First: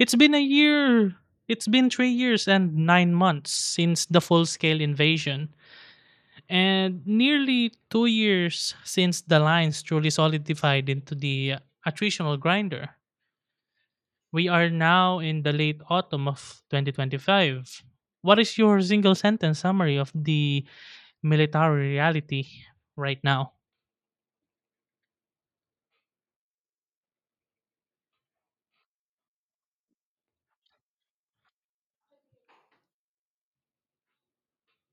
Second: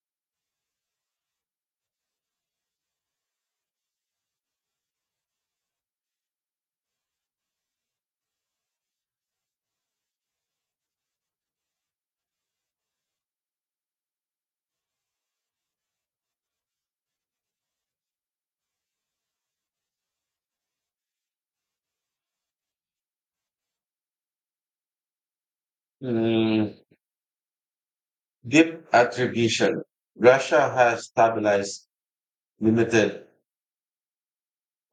It's been a year. It's been 3 years and 9 months since the full scale invasion, and nearly 2 years since the lines truly solidified into the attritional grinder. We are now in the late autumn of 2025. What is your single sentence summary of the military reality right now? Mm, deep attribution. Russia has stabilized limited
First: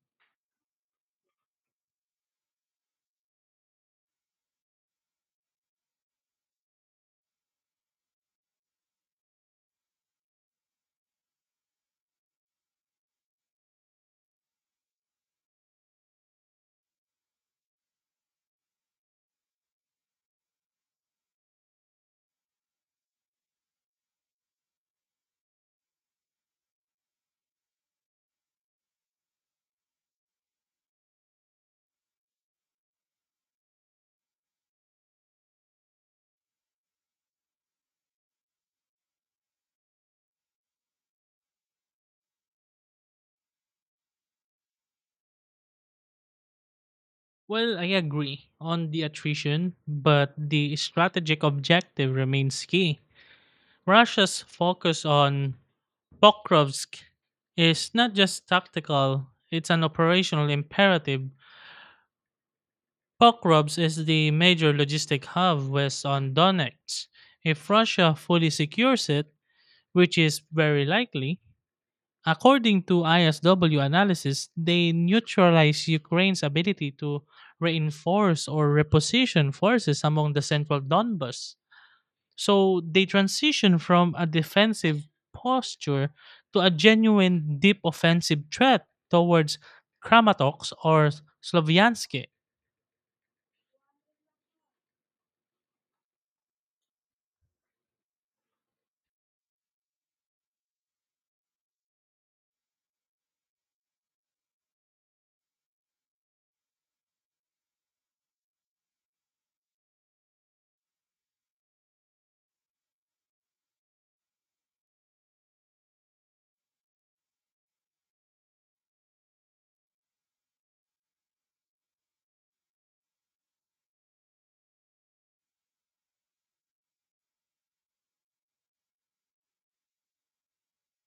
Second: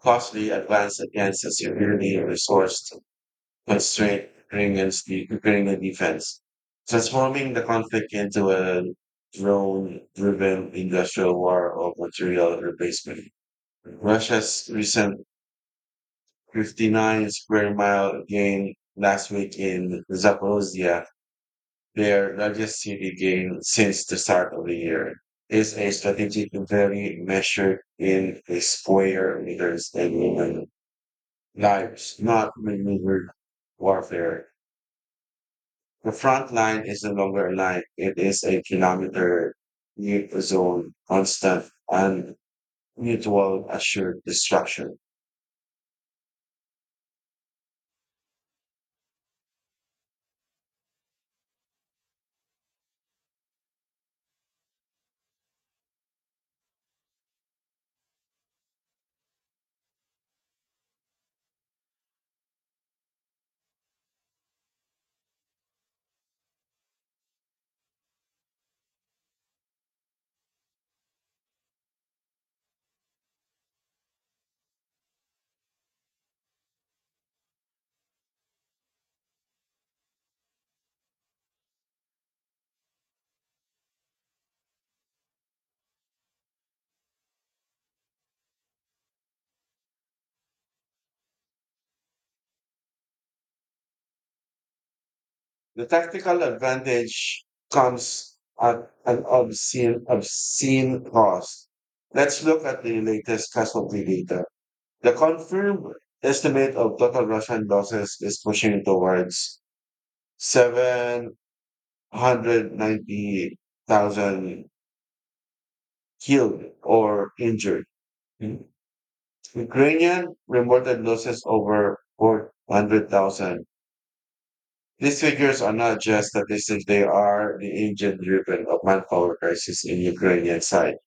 costly advance against a severely resourced constrained Ukrainian defense, transforming the conflict into a drone driven industrial war of material replacement. Russia's recent 59 square mile gain last week in Zaporozhye, their largest city gain since the start of the year, is a strategic value measured in the square meters and human lives, not maneuver warfare. The front line is no longer a line, it is a kilometer neutral zone, constant and mutual assured destruction. Well, I agree on the attrition, but the strategic objective remains key. Russia's focus on Pokrovsk is not just tactical, it's an operational imperative. Pokrovsk is the major logistic hub west on Donetsk. If Russia fully secures it, which is very likely, according to ISW analysis, they neutralize Ukraine's ability to reinforce or reposition forces among the central Donbas. So they transition from a defensive posture to a genuine deep offensive threat towards Kramatorsk or Sloviansk. The tactical advantage comes at an obscene cost. Let's look at the latest casualty data. The confirmed estimate of total Russian losses is pushing towards 790,000 killed or injured. Mm. Ukrainian reported losses over 400,000. These figures are not just statistics, they are the engine driven of manpower crisis in Ukrainian side,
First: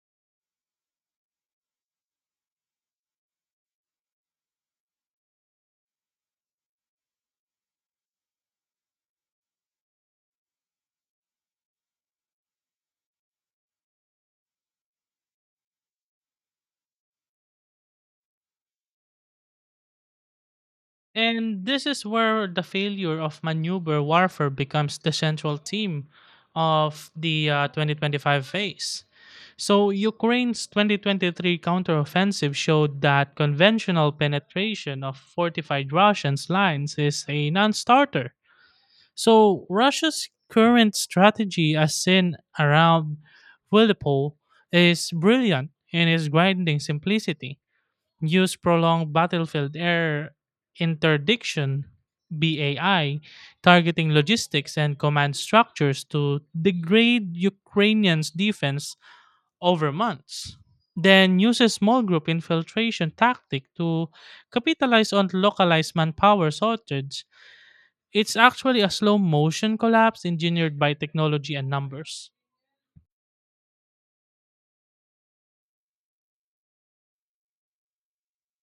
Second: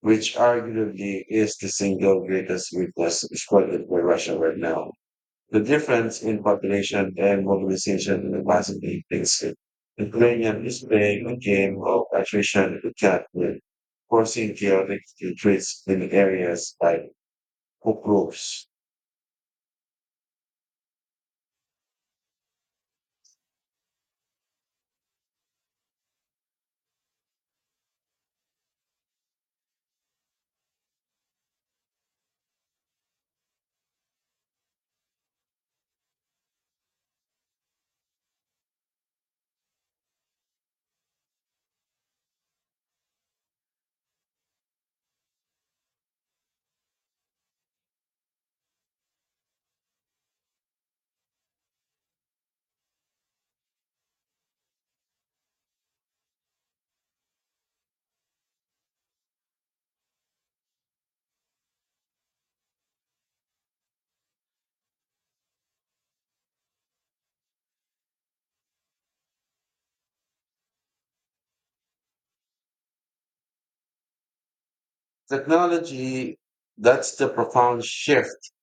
which arguably is the single greatest weakness exploited by Russia right now. The difference in population and mobilization will massively makes it. Ukrainian is playing a game of attrition to cat with, forcing chaotic retreats in areas like Pokrovsk. And this is where the failure of maneuver warfare becomes the central theme of the 2025 phase. So Ukraine's 2023 counteroffensive showed that conventional penetration of fortified Russian lines is a non-starter. So Russia's current strategy, as seen around Velipol, is brilliant in its grinding simplicity. Use prolonged battlefield air interdiction (BAI), targeting logistics and command structures to degrade Ukrainians' defense over months. Then use a small group infiltration tactic to capitalize on localized manpower shortage. It's actually a slow motion collapse engineered by technology and numbers. Technology, that's the profound shift.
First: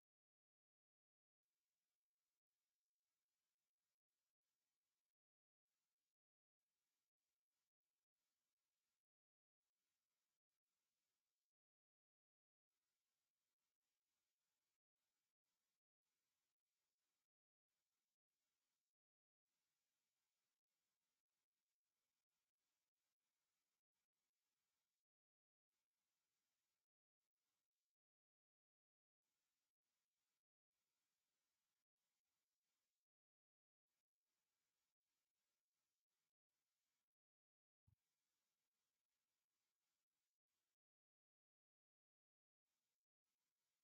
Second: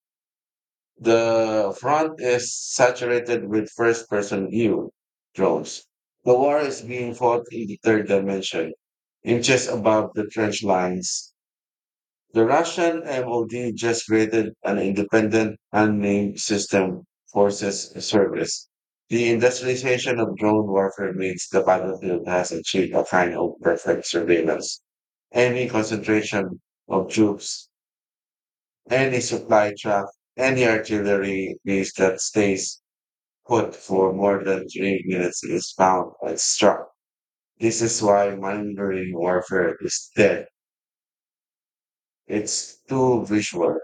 The front is saturated with first person view drones. The war is being fought in the third dimension, inches above the trench lines. The Russian MOD just created an independent unnamed system forces service. The industrialization of drone warfare means the battlefield has achieved a kind of perfect surveillance. Any concentration of troops, any supply truck, any artillery piece that stays put for more than 3 minutes is found and struck. This is why maneuvering warfare is dead. It's too visual.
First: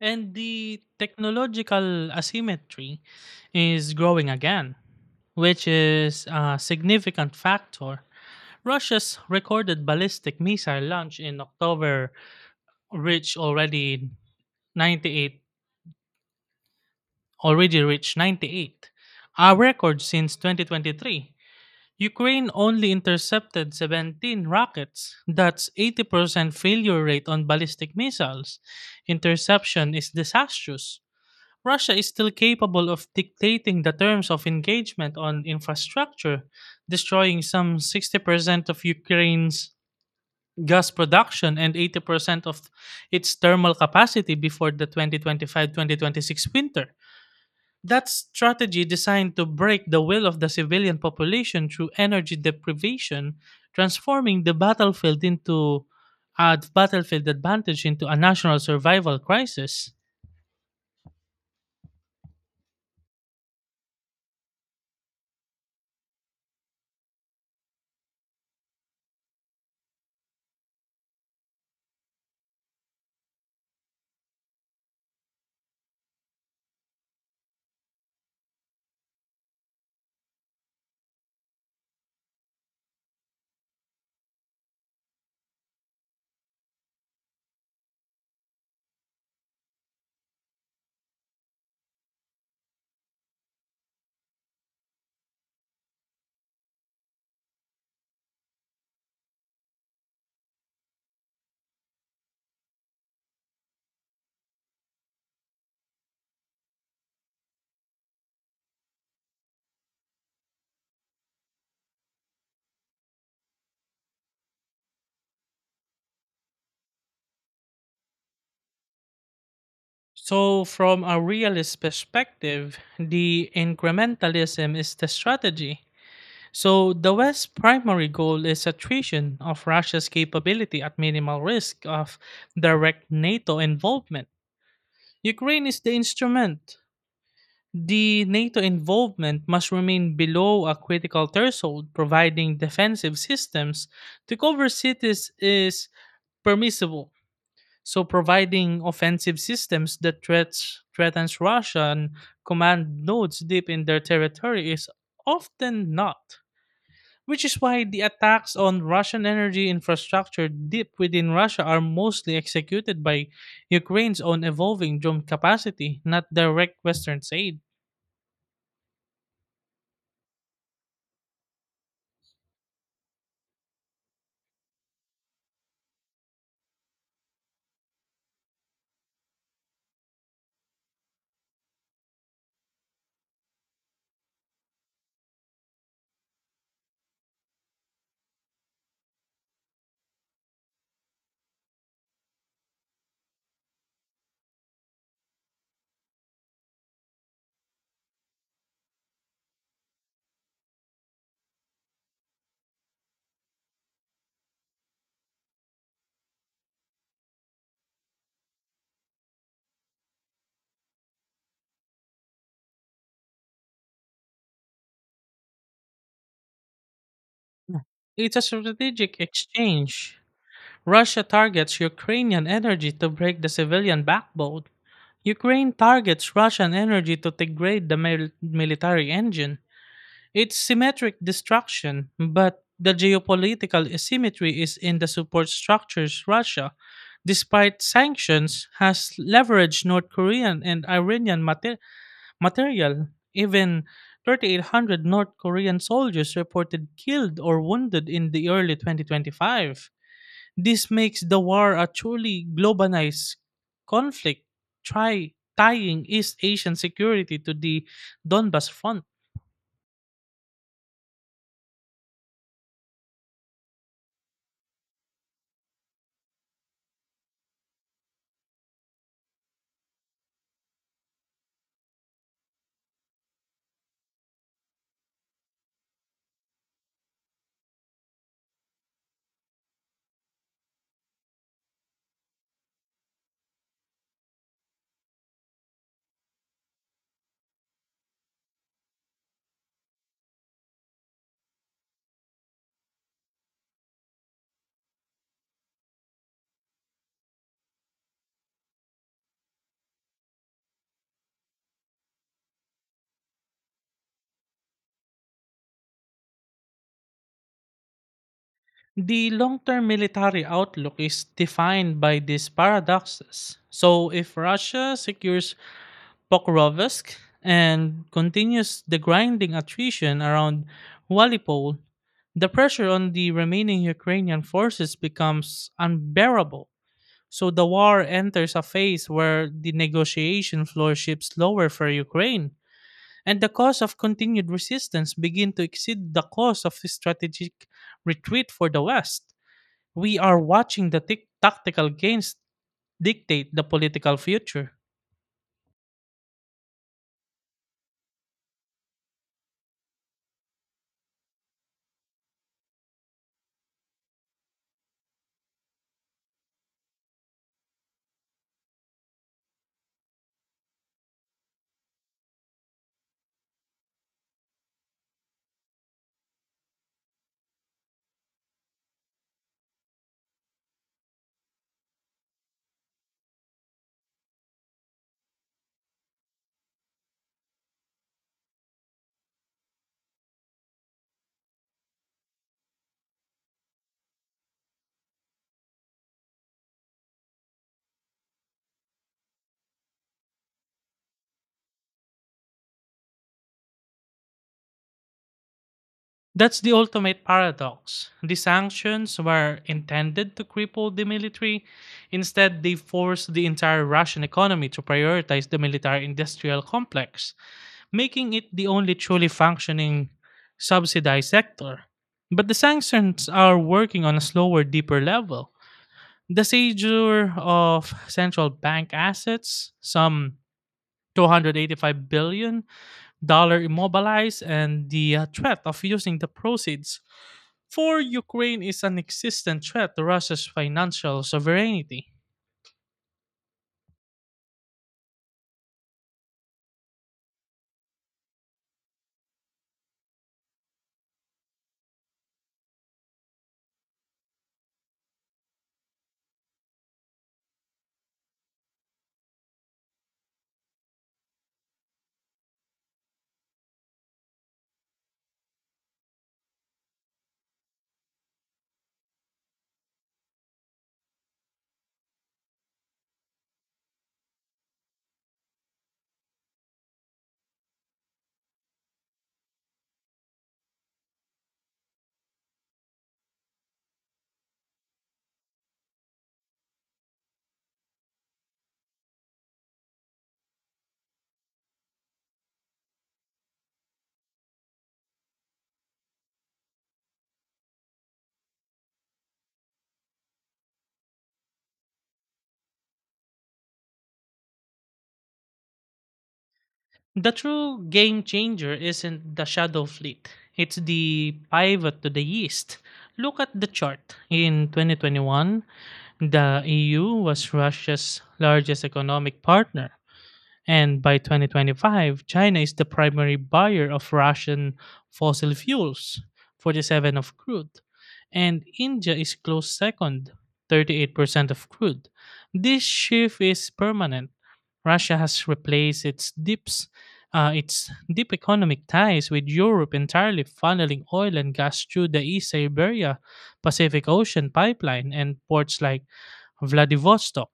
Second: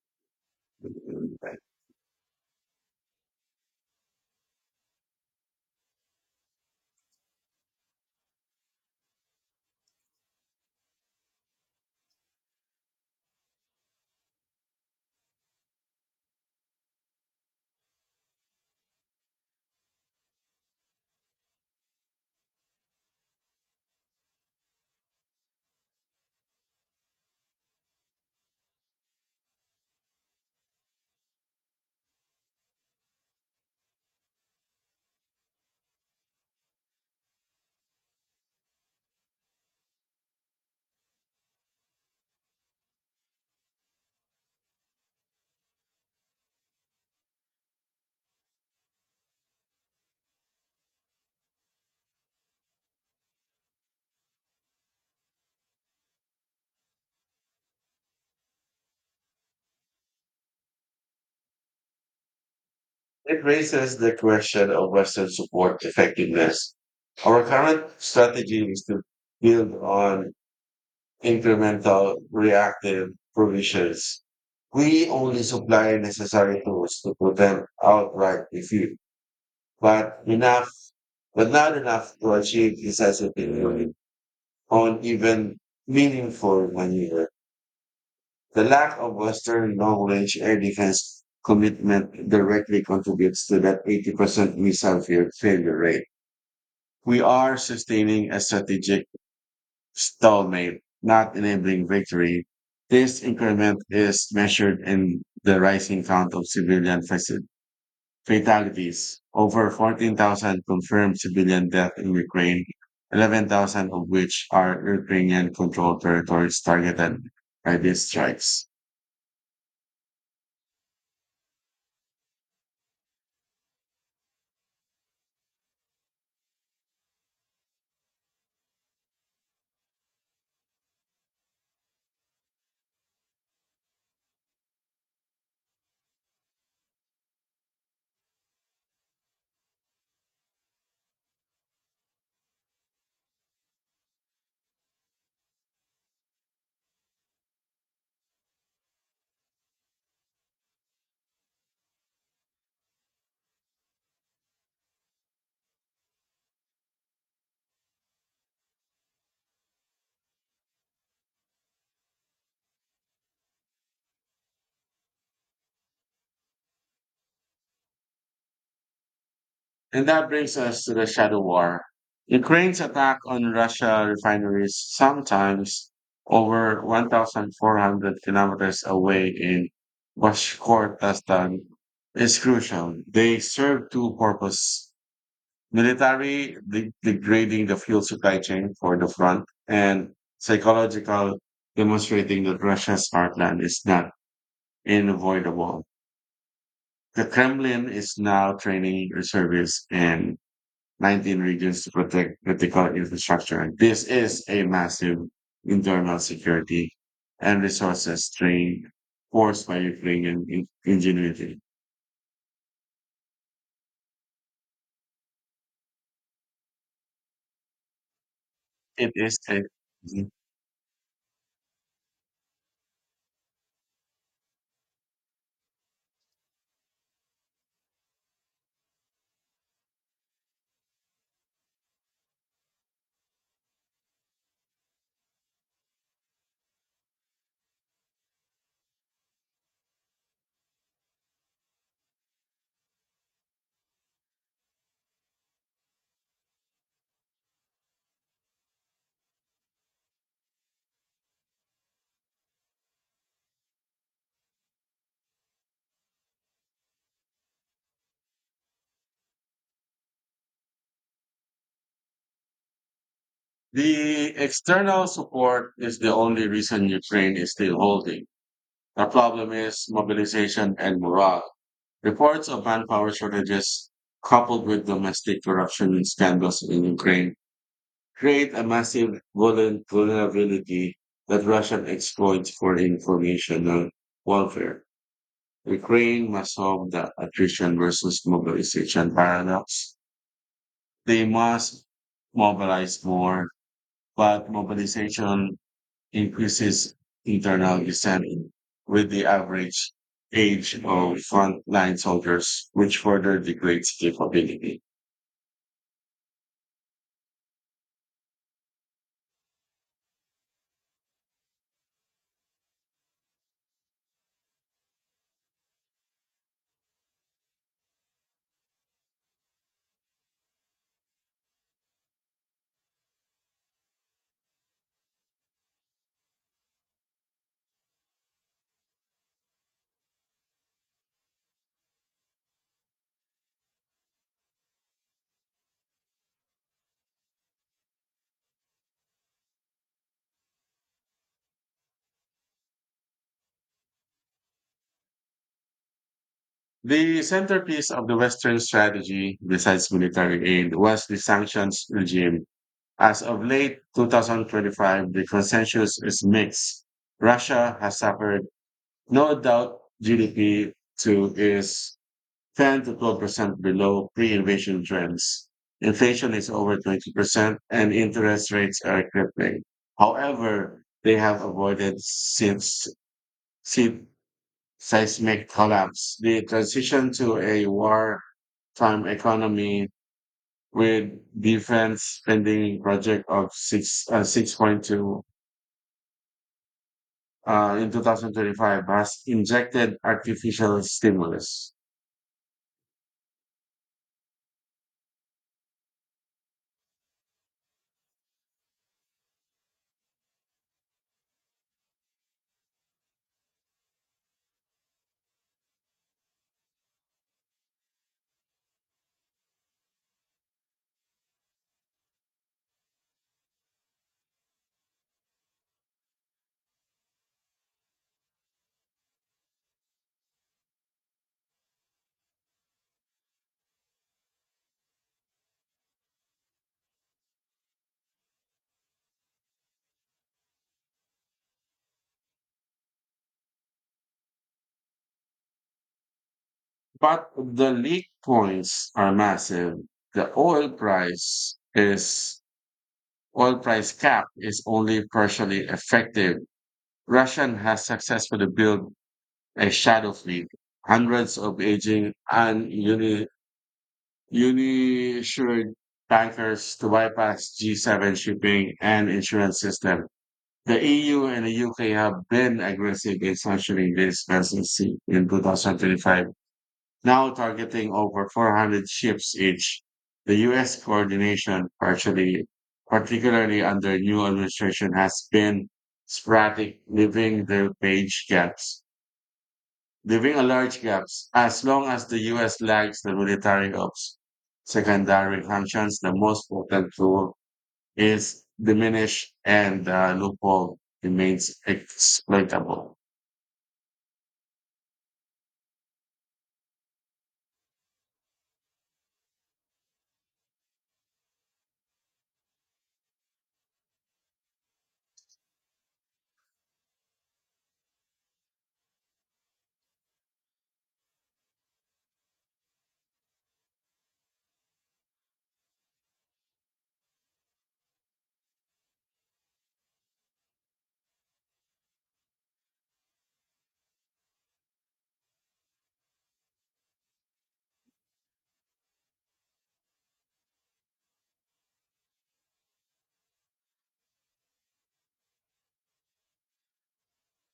And the technological asymmetry is growing again, which is a significant factor. Russia's recorded ballistic missile launch in October reached already 98 already reached 98, a record since 2023. Ukraine only intercepted 17 rockets. That's 80% failure rate on ballistic missiles. Interception is disastrous. Russia is still capable of dictating the terms of engagement on infrastructure, destroying some 60% of Ukraine's gas production and 80% of its thermal capacity before the 2025 2026 winter. That strategy designed to break the will of the civilian population through energy deprivation, transforming the battlefield into a battlefield advantage into a national survival crisis. It raises the question of Western support effectiveness. Our current strategy is to build on incremental reactive provisions. We only supply necessary tools to prevent outright defeat, but enough, but not enough to achieve decisive victory on even meaningful maneuver. The lack of Western long-range air defense commitment directly contributes to that 80% missile failure rate. We are sustaining a strategic stalemate, not enabling victory. This increment is measured in the rising count of civilian fatalities. Over 14,000 confirmed civilian deaths in Ukraine, 11,000 of which are Ukrainian controlled territories targeted by these strikes. So, from a realist perspective, the incrementalism is the strategy. So the West's primary goal is attrition of Russia's capability at minimal risk of direct NATO involvement. Ukraine is the instrument. The NATO involvement must remain below a critical threshold, providing defensive systems to cover cities is permissible. So providing offensive systems that threatens Russian command nodes deep in their territory is often not, which is why the attacks on Russian energy infrastructure deep within Russia are mostly executed by Ukraine's own evolving drone capacity, not direct Western aid. And that brings us to the shadow war. Ukraine's attack on Russia refineries, sometimes over 1,400 kilometers away in Bashkortostan, is crucial. They serve two purposes: military, degrading the fuel supply chain for the front, and psychological, demonstrating that Russia's heartland is not unavoidable. The Kremlin is now training reservists and 19 regions to protect critical infrastructure. This is a massive internal security and resources strain forced by Ukrainian ingenuity. It's a It strategic is a exchange. Russia targets Ukrainian energy to break the civilian backbone. Ukraine targets Russian energy to degrade the military engine. It's symmetric destruction, but the geopolitical asymmetry is in the support structures. Russia, despite sanctions, has leveraged North Korean and Iranian material. Even 3,800 North Korean soldiers reported killed or wounded in the early 2025. This makes the war a truly globalized conflict, try tying East Asian security to the Donbas front. the external support is the only reason Ukraine is still holding. The problem is mobilization and morale. Reports of manpower shortages coupled with domestic corruption and scandals in Ukraine create a massive vulnerability that Russian exploits for informational warfare. Ukraine must solve the attrition versus mobilization paradox. They must mobilize more, but mobilization increases internal dissent with the average age of frontline soldiers, which further degrades capability. The long term military outlook is defined by these paradoxes. So, if Russia secures Pokrovsk and continues the grinding attrition around Walipol, the pressure on the remaining Ukrainian forces becomes unbearable. So the war enters a phase where the negotiation floor shifts lower for Ukraine, and the cost of continued resistance begin to exceed the cost of strategic retreat for the West. We are watching the tactical gains dictate the political future. The centerpiece of the Western strategy, besides military aid, was the sanctions regime. As of late 2025, the consensus is mixed. Russia has suffered no doubt GDP to is 10 to 12% below pre-invasion trends. Inflation is over 20% and interest rates are crippling. However, they have avoided since seismic collapse. The transition to a wartime economy with defense spending project of 6.2 in 2025 has injected artificial stimulus. That's the ultimate paradox. The sanctions were intended to cripple the military. Instead, they forced the entire Russian economy to prioritize the military industrial complex, making it the only truly functioning subsidized sector. But the sanctions are working on a slower, deeper level. The seizure of central bank assets, some 285 billion, dollar immobilized and the threat of using the proceeds for Ukraine is an existent threat to Russia's financial sovereignty. But the leak points are massive. The oil price cap is only partially effective. Russian has successfully built a shadow fleet, hundreds of aging and uninsured tankers to bypass G7 shipping and insurance system. The EU and the UK have been aggressive in sanctioning this vessels in 2025, now targeting over 400 ships each. The US coordination, particularly under new administration, has been sporadic, leaving a large gaps as long as the US lags the military ops secondary functions, the most potent tool is diminished and the loophole remains exploitable. The true game changer isn't the Shadow Fleet, it's the pivot to the east. Look at the chart. In 2021, the EU was Russia's largest economic partner, and by 2025, China is the primary buyer of Russian fossil fuels, 47% of crude, and India is close second, 38% of crude. This shift is permanent. Russia has replaced its deep economic ties with Europe entirely funneling oil and gas through the East Siberia Pacific Ocean pipeline and ports like Vladivostok.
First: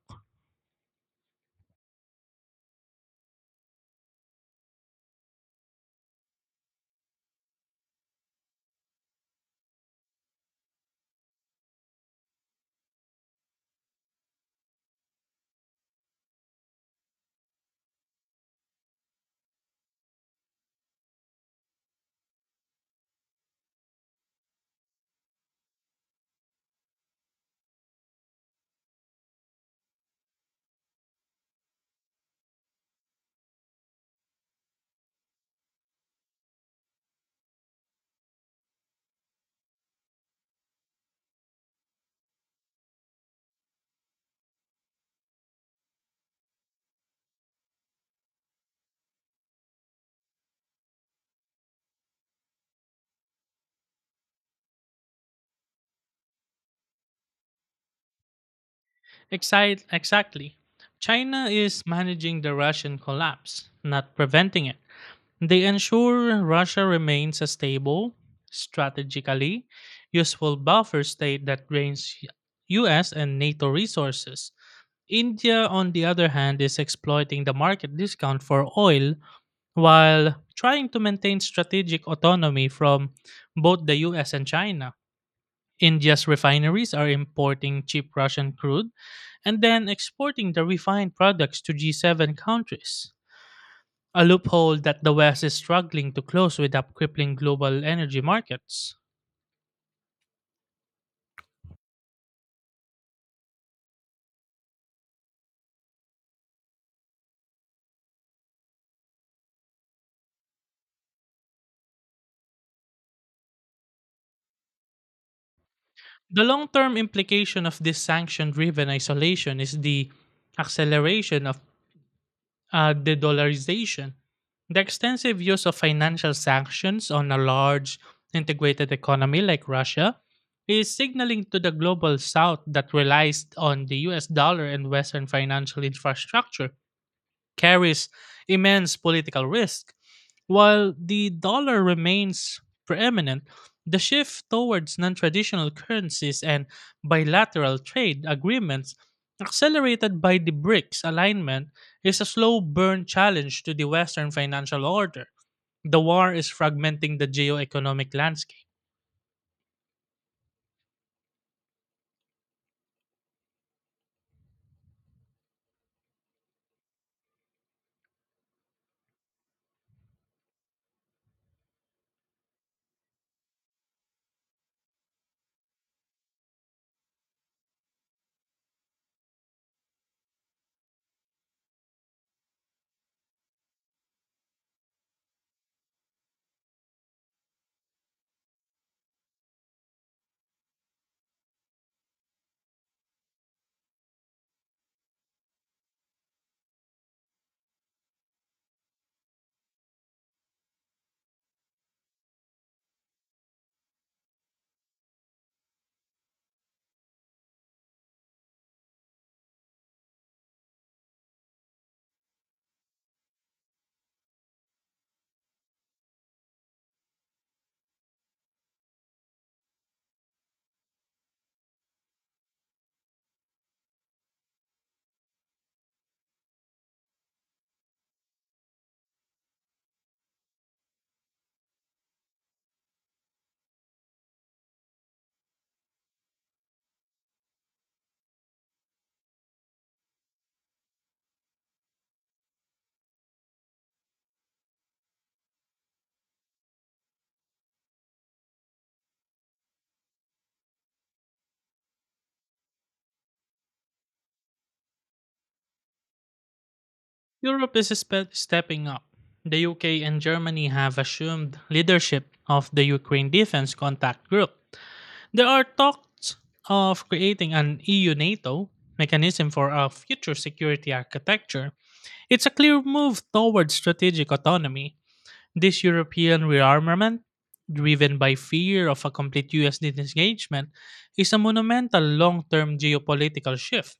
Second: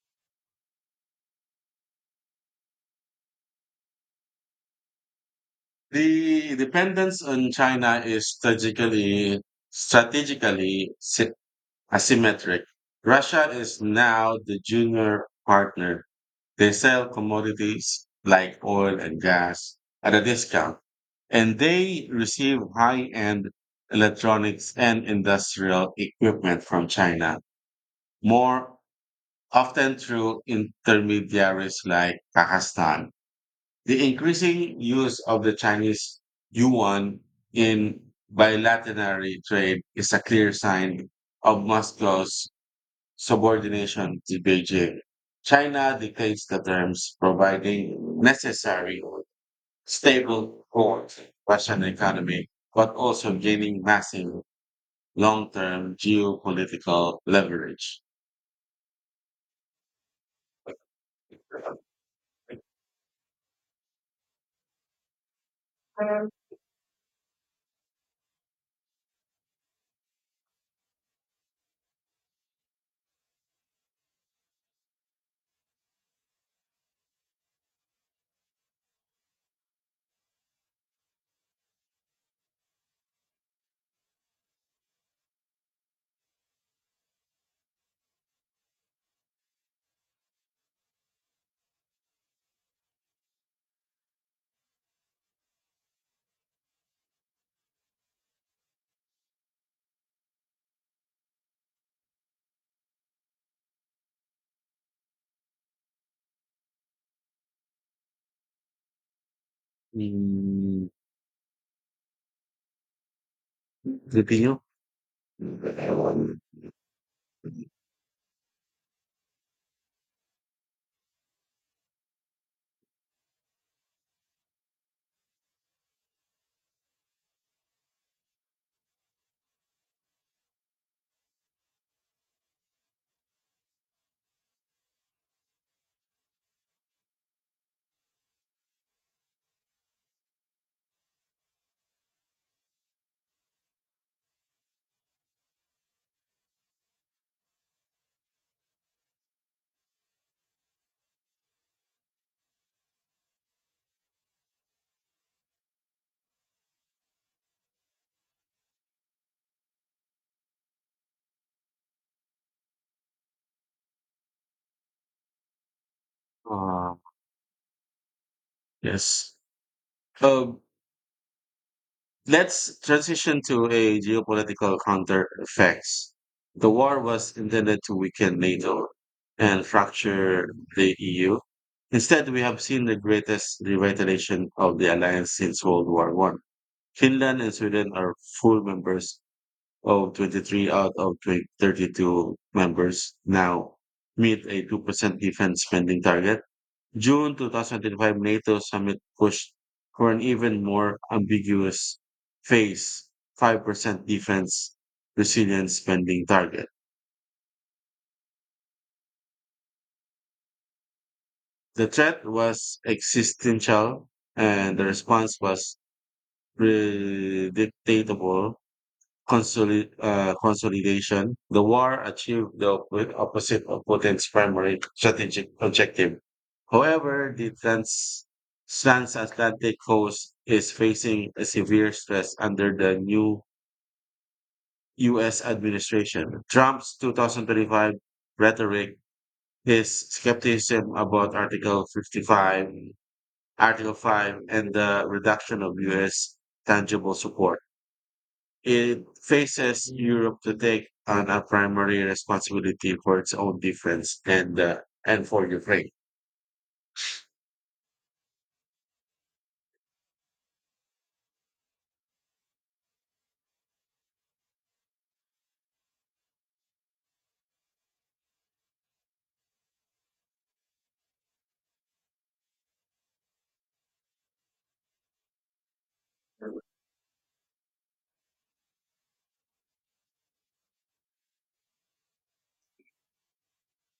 The dependence on China is strategically asymmetric. Russia is now the junior partner. They sell commodities like oil and gas at a discount, and they receive high end electronics and industrial equipment from China, more often through intermediaries like Kazakhstan. The increasing use of the Chinese yuan in bilateral trade is a clear sign of Moscow's subordination to Beijing. China dictates the terms, providing necessary stable core Russian economy, but also gaining massive long-term geopolitical leverage. Exactly. China is managing the Russian collapse, not preventing it. They ensure Russia remains a stable, strategically useful buffer state that drains US and NATO resources. India, on the other hand, is exploiting the market discount for oil while trying to maintain strategic autonomy from both the US and China. India's refineries are importing cheap Russian crude and then exporting the refined products to G7 countries, a loophole that the West is struggling to close without crippling global energy markets. Mm, continue? The long term implication of this sanction driven isolation is the acceleration of the dollarization. The extensive use of financial sanctions on a large integrated economy like Russia is signaling to the global south that relies on the US dollar and Western financial infrastructure carries immense political risk. While the dollar remains preeminent, the shift towards non traditional currencies and bilateral trade agreements, accelerated by the BRICS alignment, is a slow burn challenge to the Western financial order. The war is fragmenting the geo-economic landscape. Uh, yes. Um, let's transition to a geopolitical counter effects. The war was intended to weaken NATO and fracture the EU. Instead, we have seen the greatest revitalization of the alliance since World War One. Finland and Sweden are full members of 23 out of 20 32 members now meet a 2% defense spending target. June 2025 NATO summit pushed for an even more ambiguous phase 5% defense resilience spending target. The threat was existential and the response was predictable consolidation, the war achieved the opposite of Putin's primary strategic objective. However, the transatlantic coast is facing a severe stress under the new U.S. administration. Trump's 2025 rhetoric, his skepticism about Article 5, and the reduction of U.S. tangible support, it faces Europe to take on a primary responsibility for its own defense and for Ukraine. Europe is stepping up. The UK and Germany have assumed leadership of the Ukraine Defense Contact Group. There are talks of creating an EU NATO mechanism for a future security architecture. It's a clear move towards strategic autonomy. This European rearmament, driven by fear of a complete US disengagement, is a monumental long term geopolitical shift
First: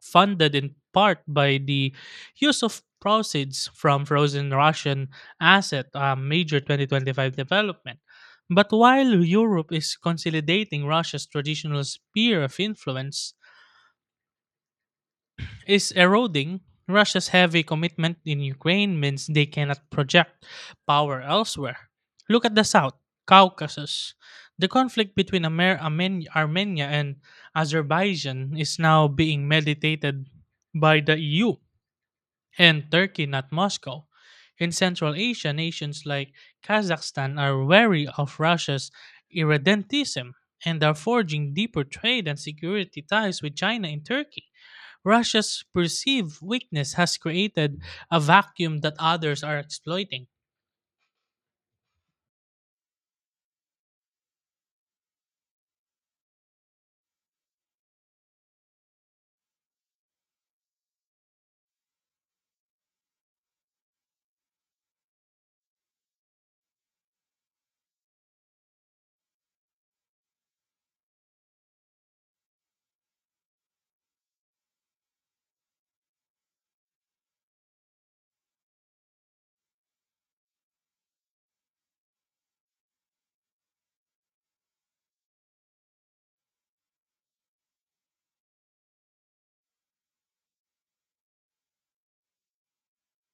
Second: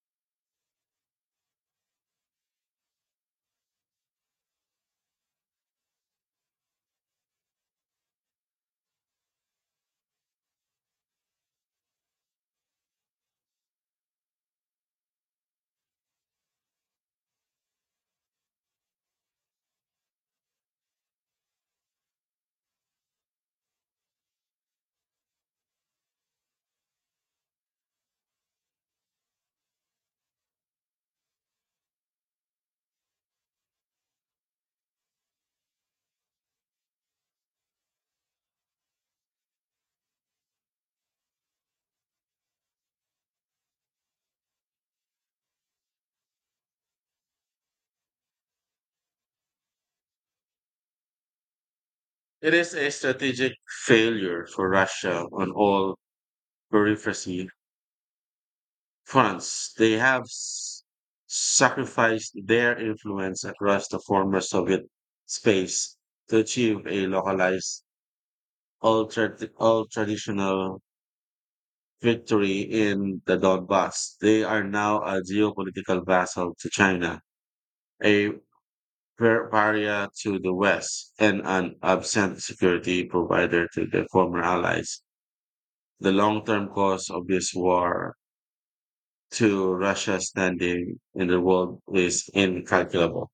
funded in part by the use of proceeds from frozen Russian asset, a major 2025 development. But while Europe is consolidating Russia's traditional sphere of influence, is eroding, Russia's heavy commitment in Ukraine means they cannot project power elsewhere. Look at the South Caucasus. The conflict between Armenia and Azerbaijan is now being meditated by the EU and Turkey, not Moscow. In Central Asia, nations like Kazakhstan are wary of Russia's irredentism and are forging deeper trade and security ties with China and Turkey. Russia's perceived weakness has created a vacuum that others are exploiting. It is a strategic failure for Russia on all periphery fronts. They sacrificed their influence across the former Soviet space to achieve a localized, all traditional victory in the Donbass. They are now a geopolitical vassal to China, a Bavaria to the west and an absent security provider to the former allies. The long-term cost of this war to Russia's standing in the world is incalculable.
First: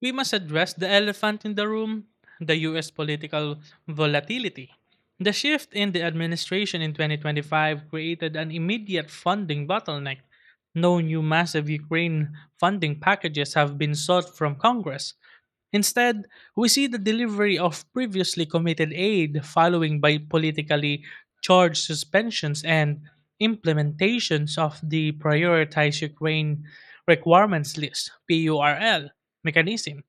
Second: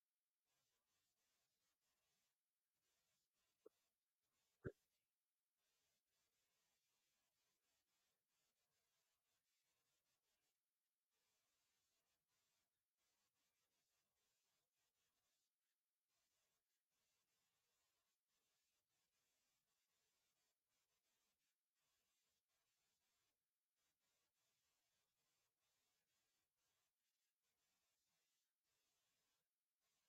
We must address the elephant in the room, the US political volatility. The shift in the administration in 2025 created an immediate funding bottleneck. No new massive Ukraine funding packages have been sought from Congress. Instead, we see the delivery of previously committed aid following by politically charged suspensions and implementations of the Prioritized Ukraine Requirements List, PURL mechanism,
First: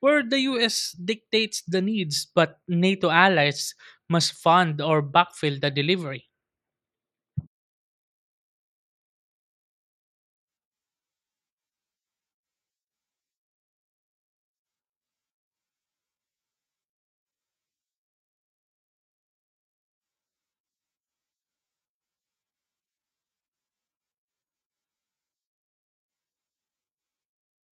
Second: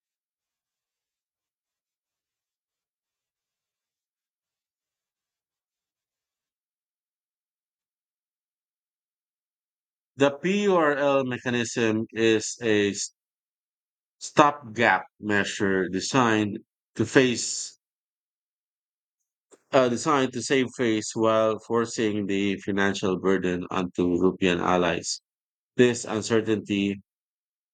where the US dictates the needs but NATO allies must fund or backfill the delivery. The PURL mechanism is a stopgap measure designed to face designed to save face while forcing the financial burden onto European allies. This uncertainty,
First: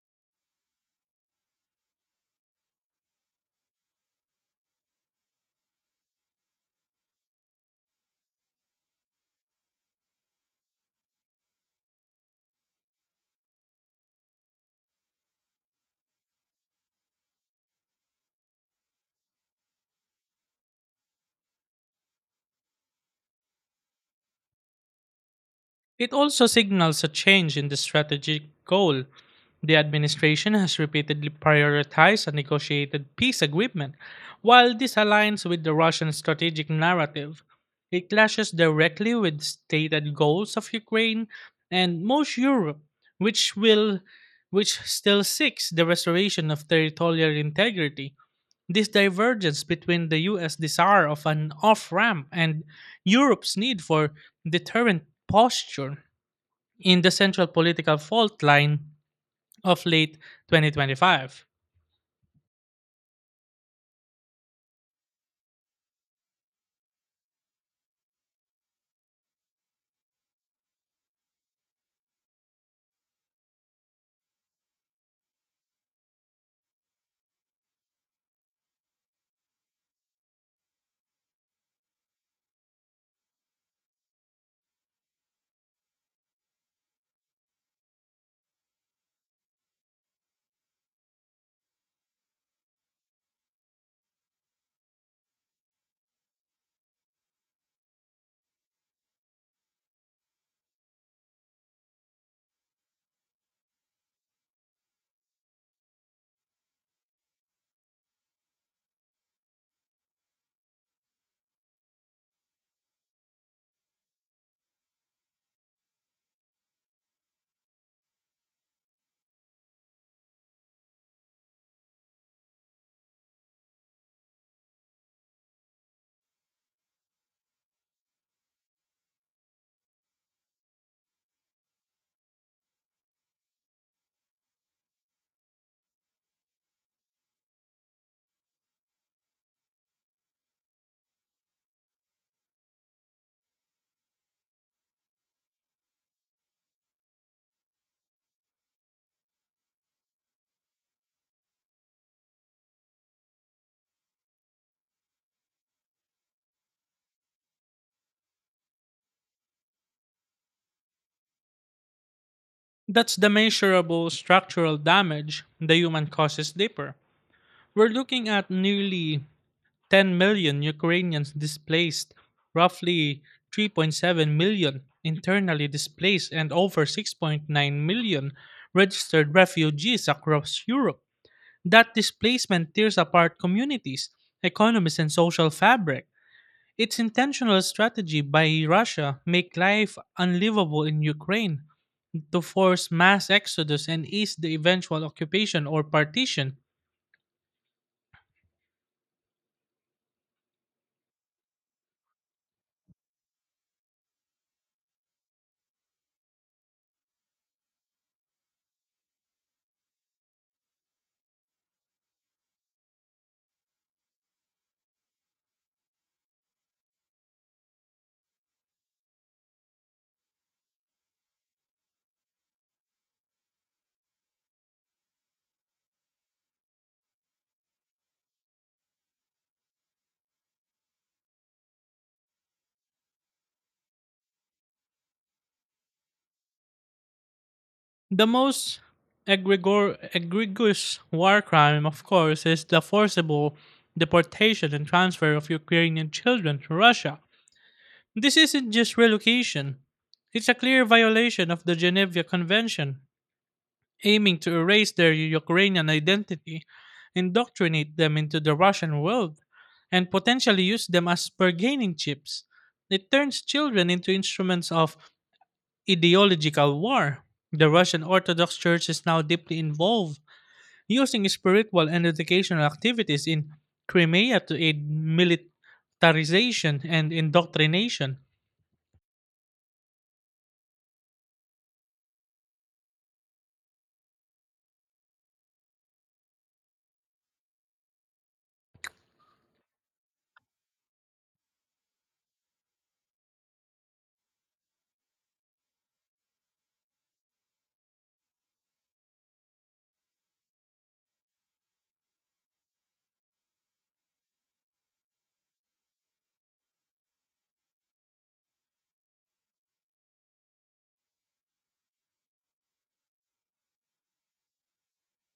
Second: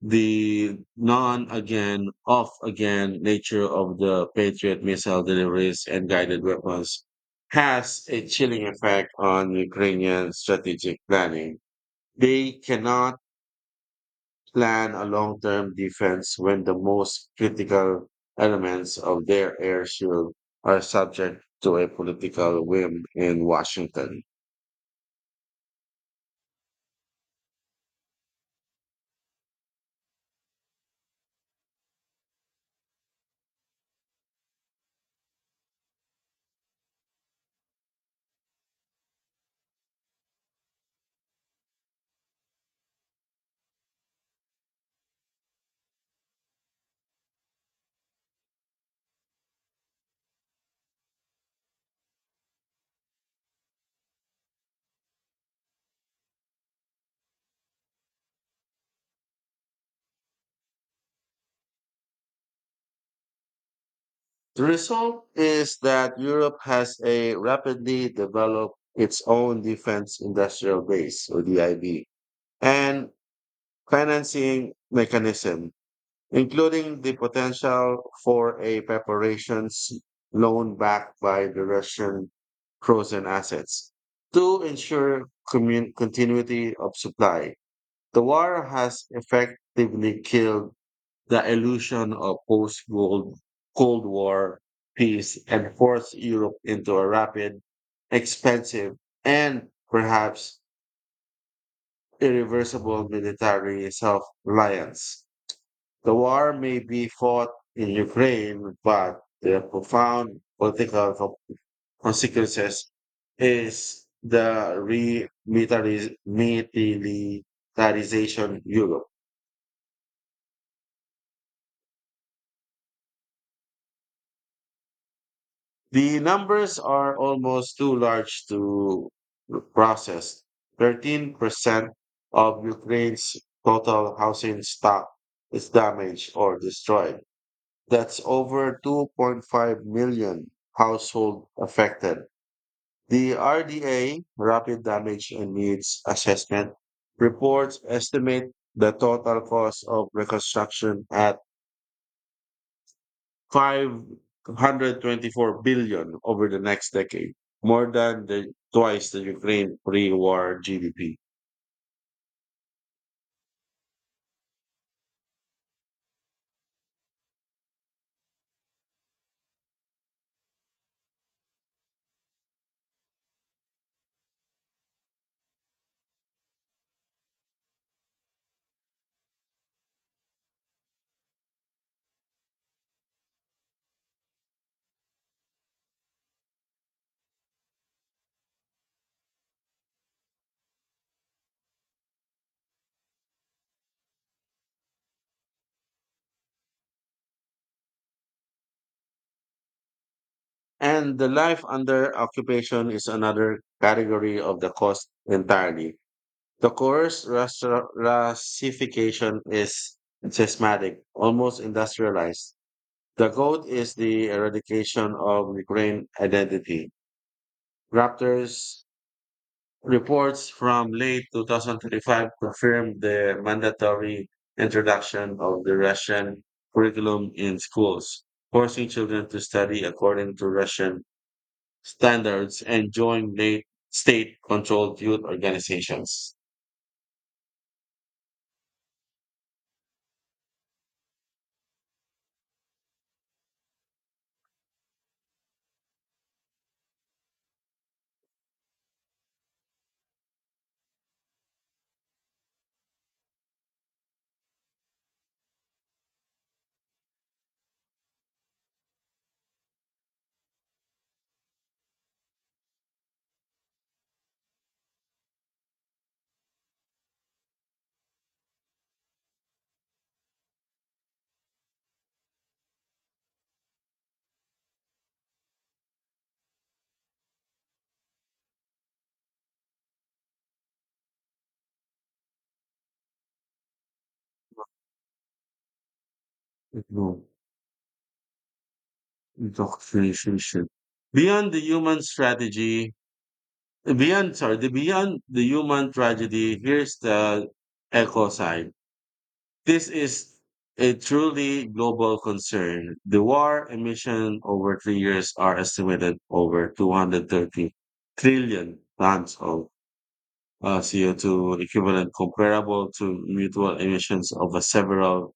the non again, off again nature of the Patriot missile deliveries and guided weapons has a chilling effect on Ukrainian strategic planning. They cannot plan a long term defense when the most critical elements of their air shield are subject to a political whim in Washington. It also signals a change in the strategic goal. The administration has repeatedly prioritized a negotiated peace agreement. While this aligns with the Russian strategic narrative, it clashes directly with stated goals of Ukraine and most Europe, which will which still seeks the restoration of territorial integrity. This divergence between the US desire of an off ramp and Europe's need for deterrent posture in the central political fault line of late 2025. The result is that Europe has a rapidly developed its own defense industrial base, or DIB, and financing mechanism, including the potential for a preparations loan backed by the Russian frozen assets to ensure continuity of supply. The war has effectively killed the illusion of post-Cold Cold War peace and forced Europe into a rapid, expensive, and perhaps irreversible military self-reliance. The war may be fought in Ukraine, but the profound political consequences is the remilitarization Europe. The numbers are almost too large to process. 13% of Ukraine's total housing stock is damaged or destroyed. That's over 2.5 million households affected. The RDA, Rapid Damage and Needs Assessment, reports estimate the total cost of reconstruction at 524 billion over the next decade, more than the twice the Ukraine pre-war GDP. That's the measurable structural damage the human causes deeper. We're looking at nearly 10 million Ukrainians displaced, roughly 3.7 million internally displaced, and over 6.9 million registered refugees across Europe. That displacement tears apart communities, economies, and social fabric. Its intentional strategy by Russia make life unlivable in Ukraine to force mass exodus and ease the eventual occupation or partition. And the life under occupation is another category of the cost entirely. The course racification is systematic, almost industrialized. The goal is the eradication of Ukraine identity. Raptors Reports from late 2025 confirmed the mandatory introduction of the Russian curriculum in schools, forcing children to study according to Russian standards and join late state-controlled youth organizations. The most egregious war crime, of course, is the forcible deportation and transfer of Ukrainian children to Russia. This isn't just relocation. It's a clear violation of the Geneva Convention aiming to erase their Ukrainian identity, indoctrinate them into the Russian world, and potentially use them as bargaining chips. It turns children into instruments of ideological war. The Russian Orthodox Church is now deeply involved, using spiritual and educational activities in Crimea to aid militarization and indoctrination. No, indoctrination. Beyond the human strategy, Beyond the human tragedy, here's the echo side. This is a truly global concern. The war emission over 3 years are estimated over 230 trillion tons of CO2 equivalent, comparable to mutual emissions of a several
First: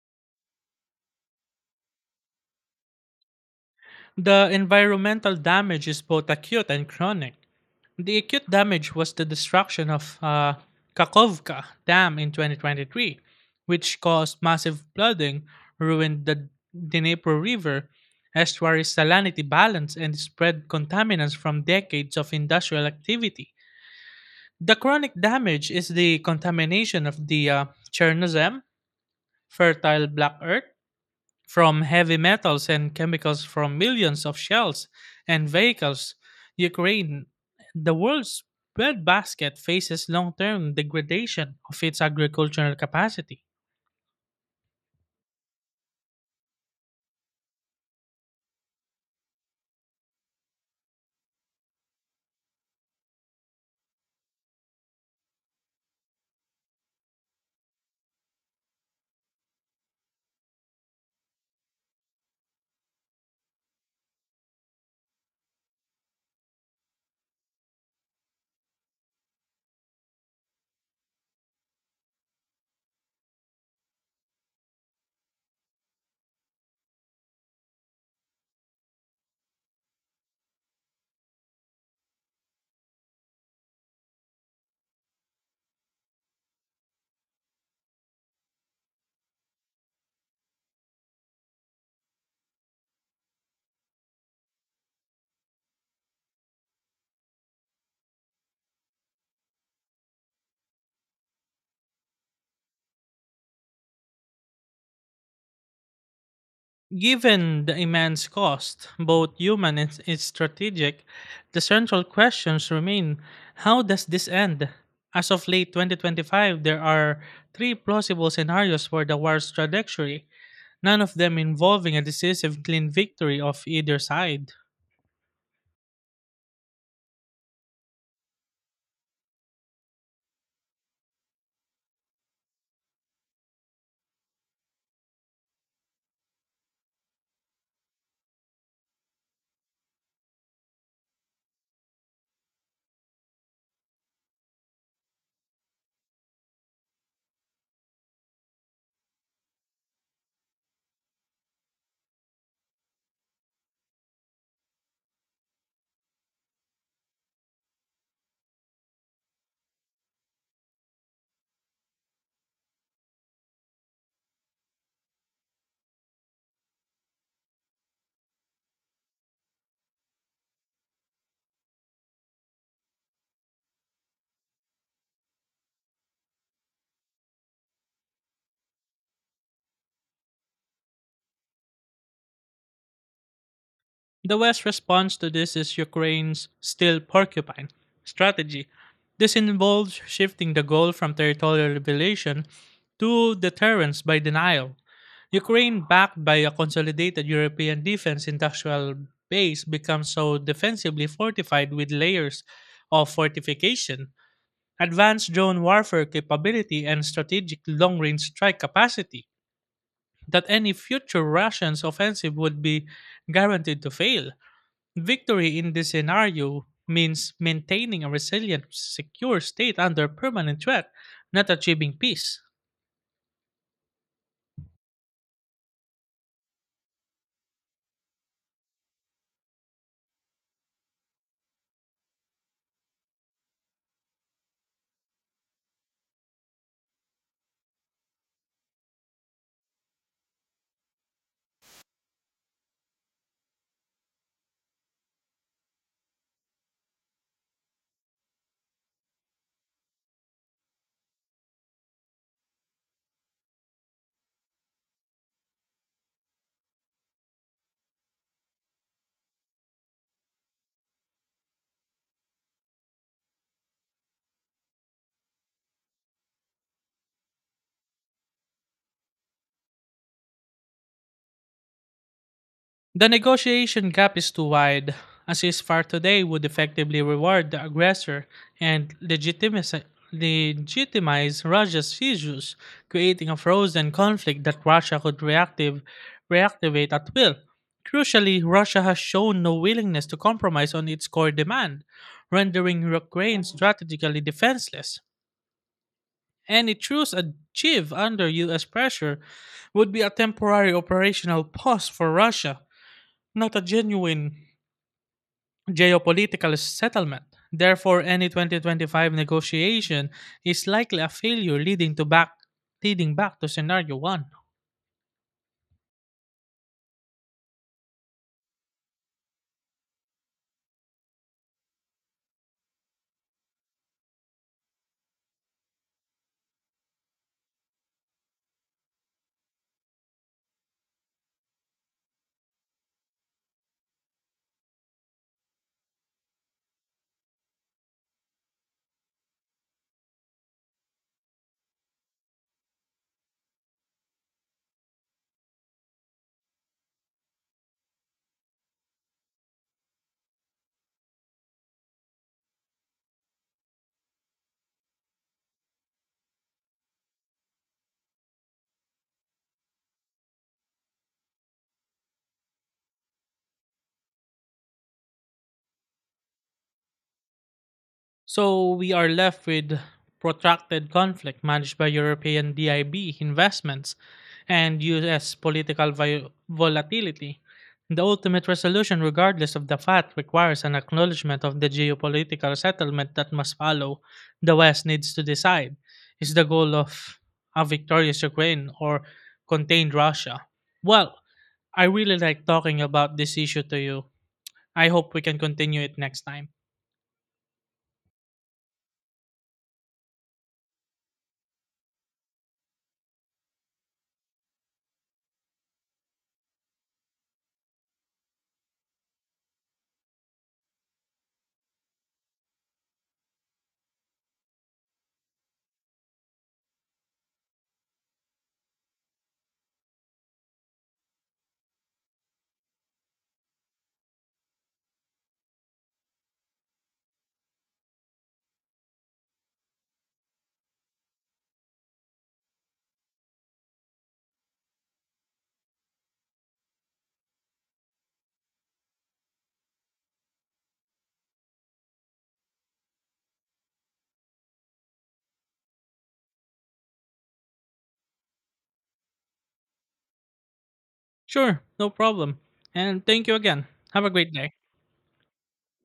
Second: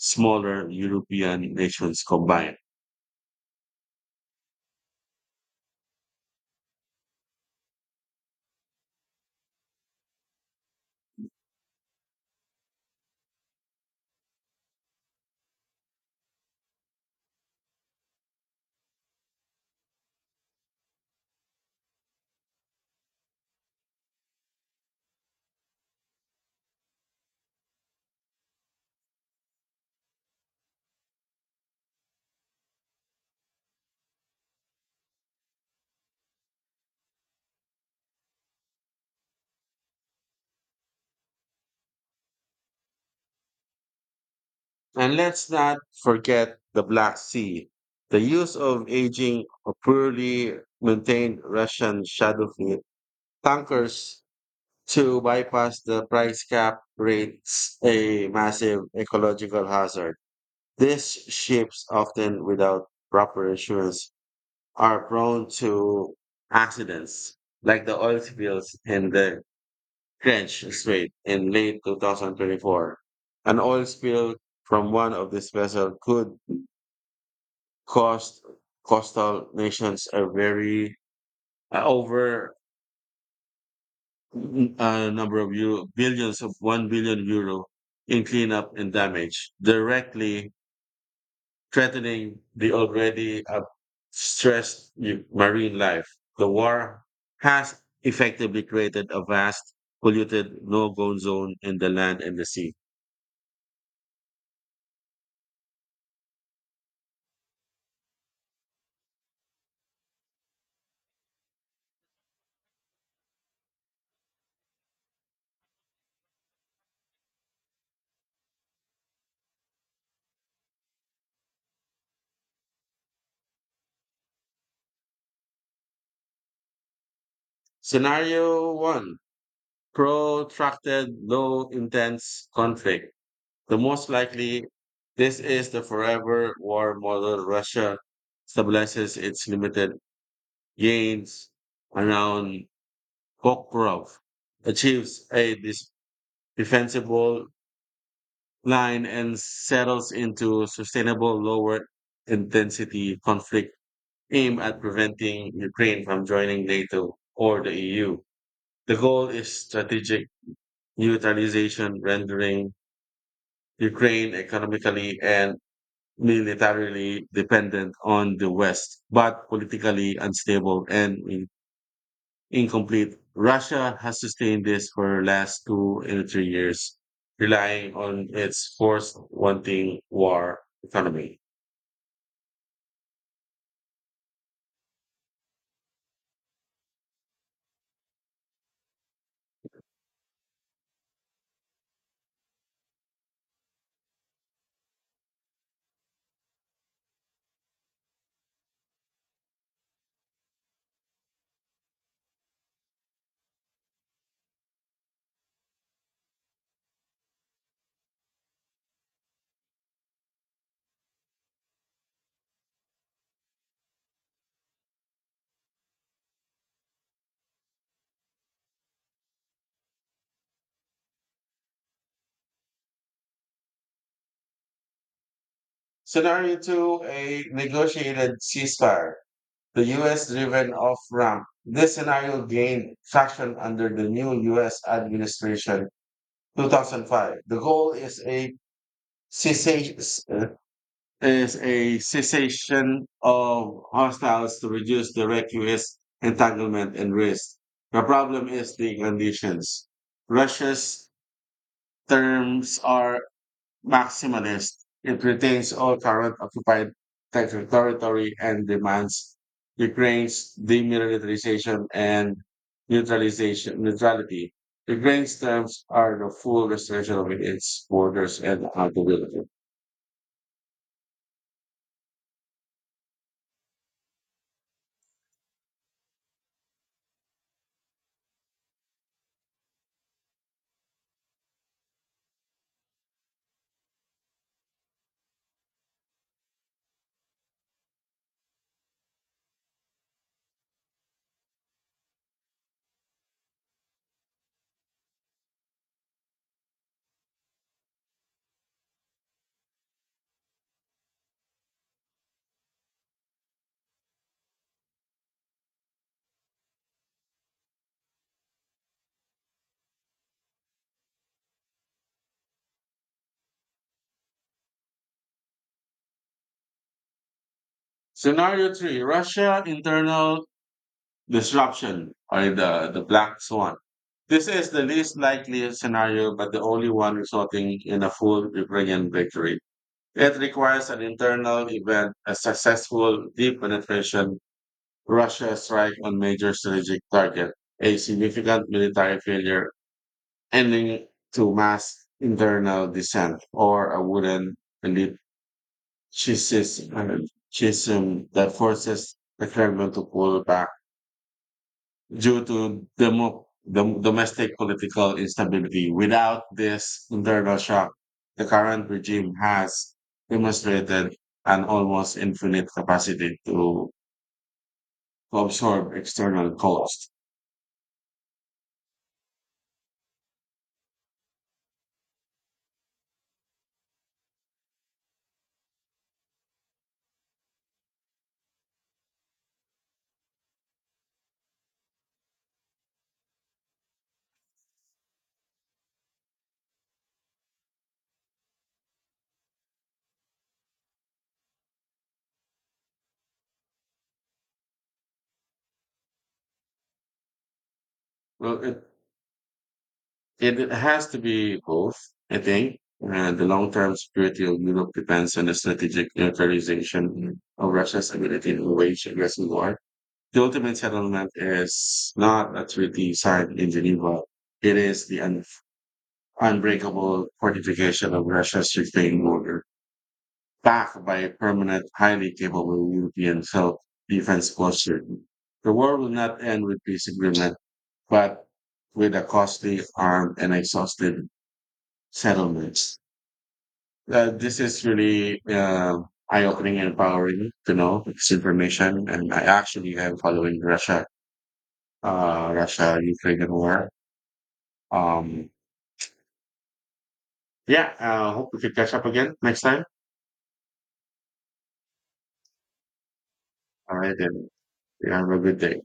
smaller European nations combined. The environmental damage is both acute and chronic. The acute damage was the destruction of Kakovka Dam in 2023, which caused massive flooding, ruined the Dnipro River estuary's salinity balance, and spread contaminants from decades of industrial activity. The chronic damage is the contamination of the Chernozem, fertile black earth, from heavy metals and chemicals from millions of shells and vehicles. Ukraine, the world's breadbasket, faces long term degradation of its agricultural capacity. And let's not forget the Black Sea. The use of aging, or poorly maintained Russian shadow fleet tankers to bypass the price cap creates a massive ecological hazard. These ships, often without proper insurance, are prone to accidents like the oil spills in the French Strait in late 2024. An oil spill from one of these vessels could cost coastal nations a very over n- number of euro, billions of 1 billion euro in cleanup and damage, directly threatening the already stressed marine life. The war has effectively created a vast, polluted no-go zone in the land and the sea. Given the immense cost, both human and strategic, the central questions remain: how does this end? As of late 2025, there are three plausible scenarios for the war's trajectory, none of them involving a decisive clean victory of either side. Scenario one, protracted, low intense conflict. The most likely, this is the forever war model. Russia stabilizes its limited gains around Kokrov, achieves a defensible line and settles into sustainable lower intensity conflict aimed at preventing Ukraine from joining NATO or the EU. The goal is strategic neutralization, rendering Ukraine economically and militarily dependent on the West, but politically unstable and incomplete. Russia has sustained this for last 2 and 3 years, relying on its force wanting war economy. The West's response to this is Ukraine's still porcupine strategy. This involves shifting the goal from territorial liberation to deterrence by denial. Ukraine, backed by a consolidated European defense industrial base, becomes so defensively fortified with layers of fortification advanced drone warfare capability, and strategic long range strike capacity, that any future Russian's offensive would be guaranteed to fail. Victory in this scenario means maintaining a resilient, secure state under permanent threat, not achieving peace. Scenario two, a negotiated ceasefire. The US driven off ramp. This scenario gained traction under the new US administration 2005. The goal cessation, is a cessation of hostiles to reduce direct U.S. entanglement and risk. The problem is the conditions. Russia's terms are maximalist. It retains all current occupied territory and demands Ukraine's demilitarization and neutralization neutrality. Ukraine's terms are the full restoration of its borders and accountability. The negotiation gap is too wide. A ceasefire today would effectively reward the aggressor and legitimize Russia's issues, creating a frozen conflict that Russia could reactivate at will. Crucially, Russia has shown no willingness to compromise on its core demand, rendering Ukraine strategically defenseless. Any truce achieved under US pressure would be a temporary operational pause for Russia, not a genuine geopolitical settlement. Therefore, any 2025 negotiation is likely a failure leading back to scenario 1. Scenario three, Russia internal disruption or the black swan. This is the least likely scenario, but the only one resulting in a full Ukrainian victory. It requires an internal event, a successful deep penetration, Russia strike on major strategic target, a significant military failure, ending to mass internal dissent, or a wooden elite schism, schism that forces the Kremlin to pull back due to domestic political instability. Without this internal shock, the current regime has demonstrated an almost infinite capacity to absorb external costs. So we are left with protracted conflict managed by European DIB investments and US political volatility. The ultimate resolution, regardless of the fact, requires an acknowledgement of the geopolitical settlement that must follow. The West needs to decide, is the goal of a victorious Ukraine or contained Russia? Well, I really like talking about this issue to you. I hope we can continue it next time. Well, it has to be both, I think. And the long-term security of Europe depends on the strategic neutralization of Russia's ability to wage aggressive war. The ultimate settlement is not a treaty signed in Geneva. It is the unbreakable fortification of Russia's Ukraine border, backed by a permanent, highly capable European self defense posture. The war will not end with peace agreement, but with a costly, armed, and exhausted settlements. This is really eye opening and empowering to know this information. And I actually am following Russia Ukrainian war. Um, yeah, hope we could catch up again next time. Sure, no problem. And thank you again. All Have a right, great then. day. You have a good day.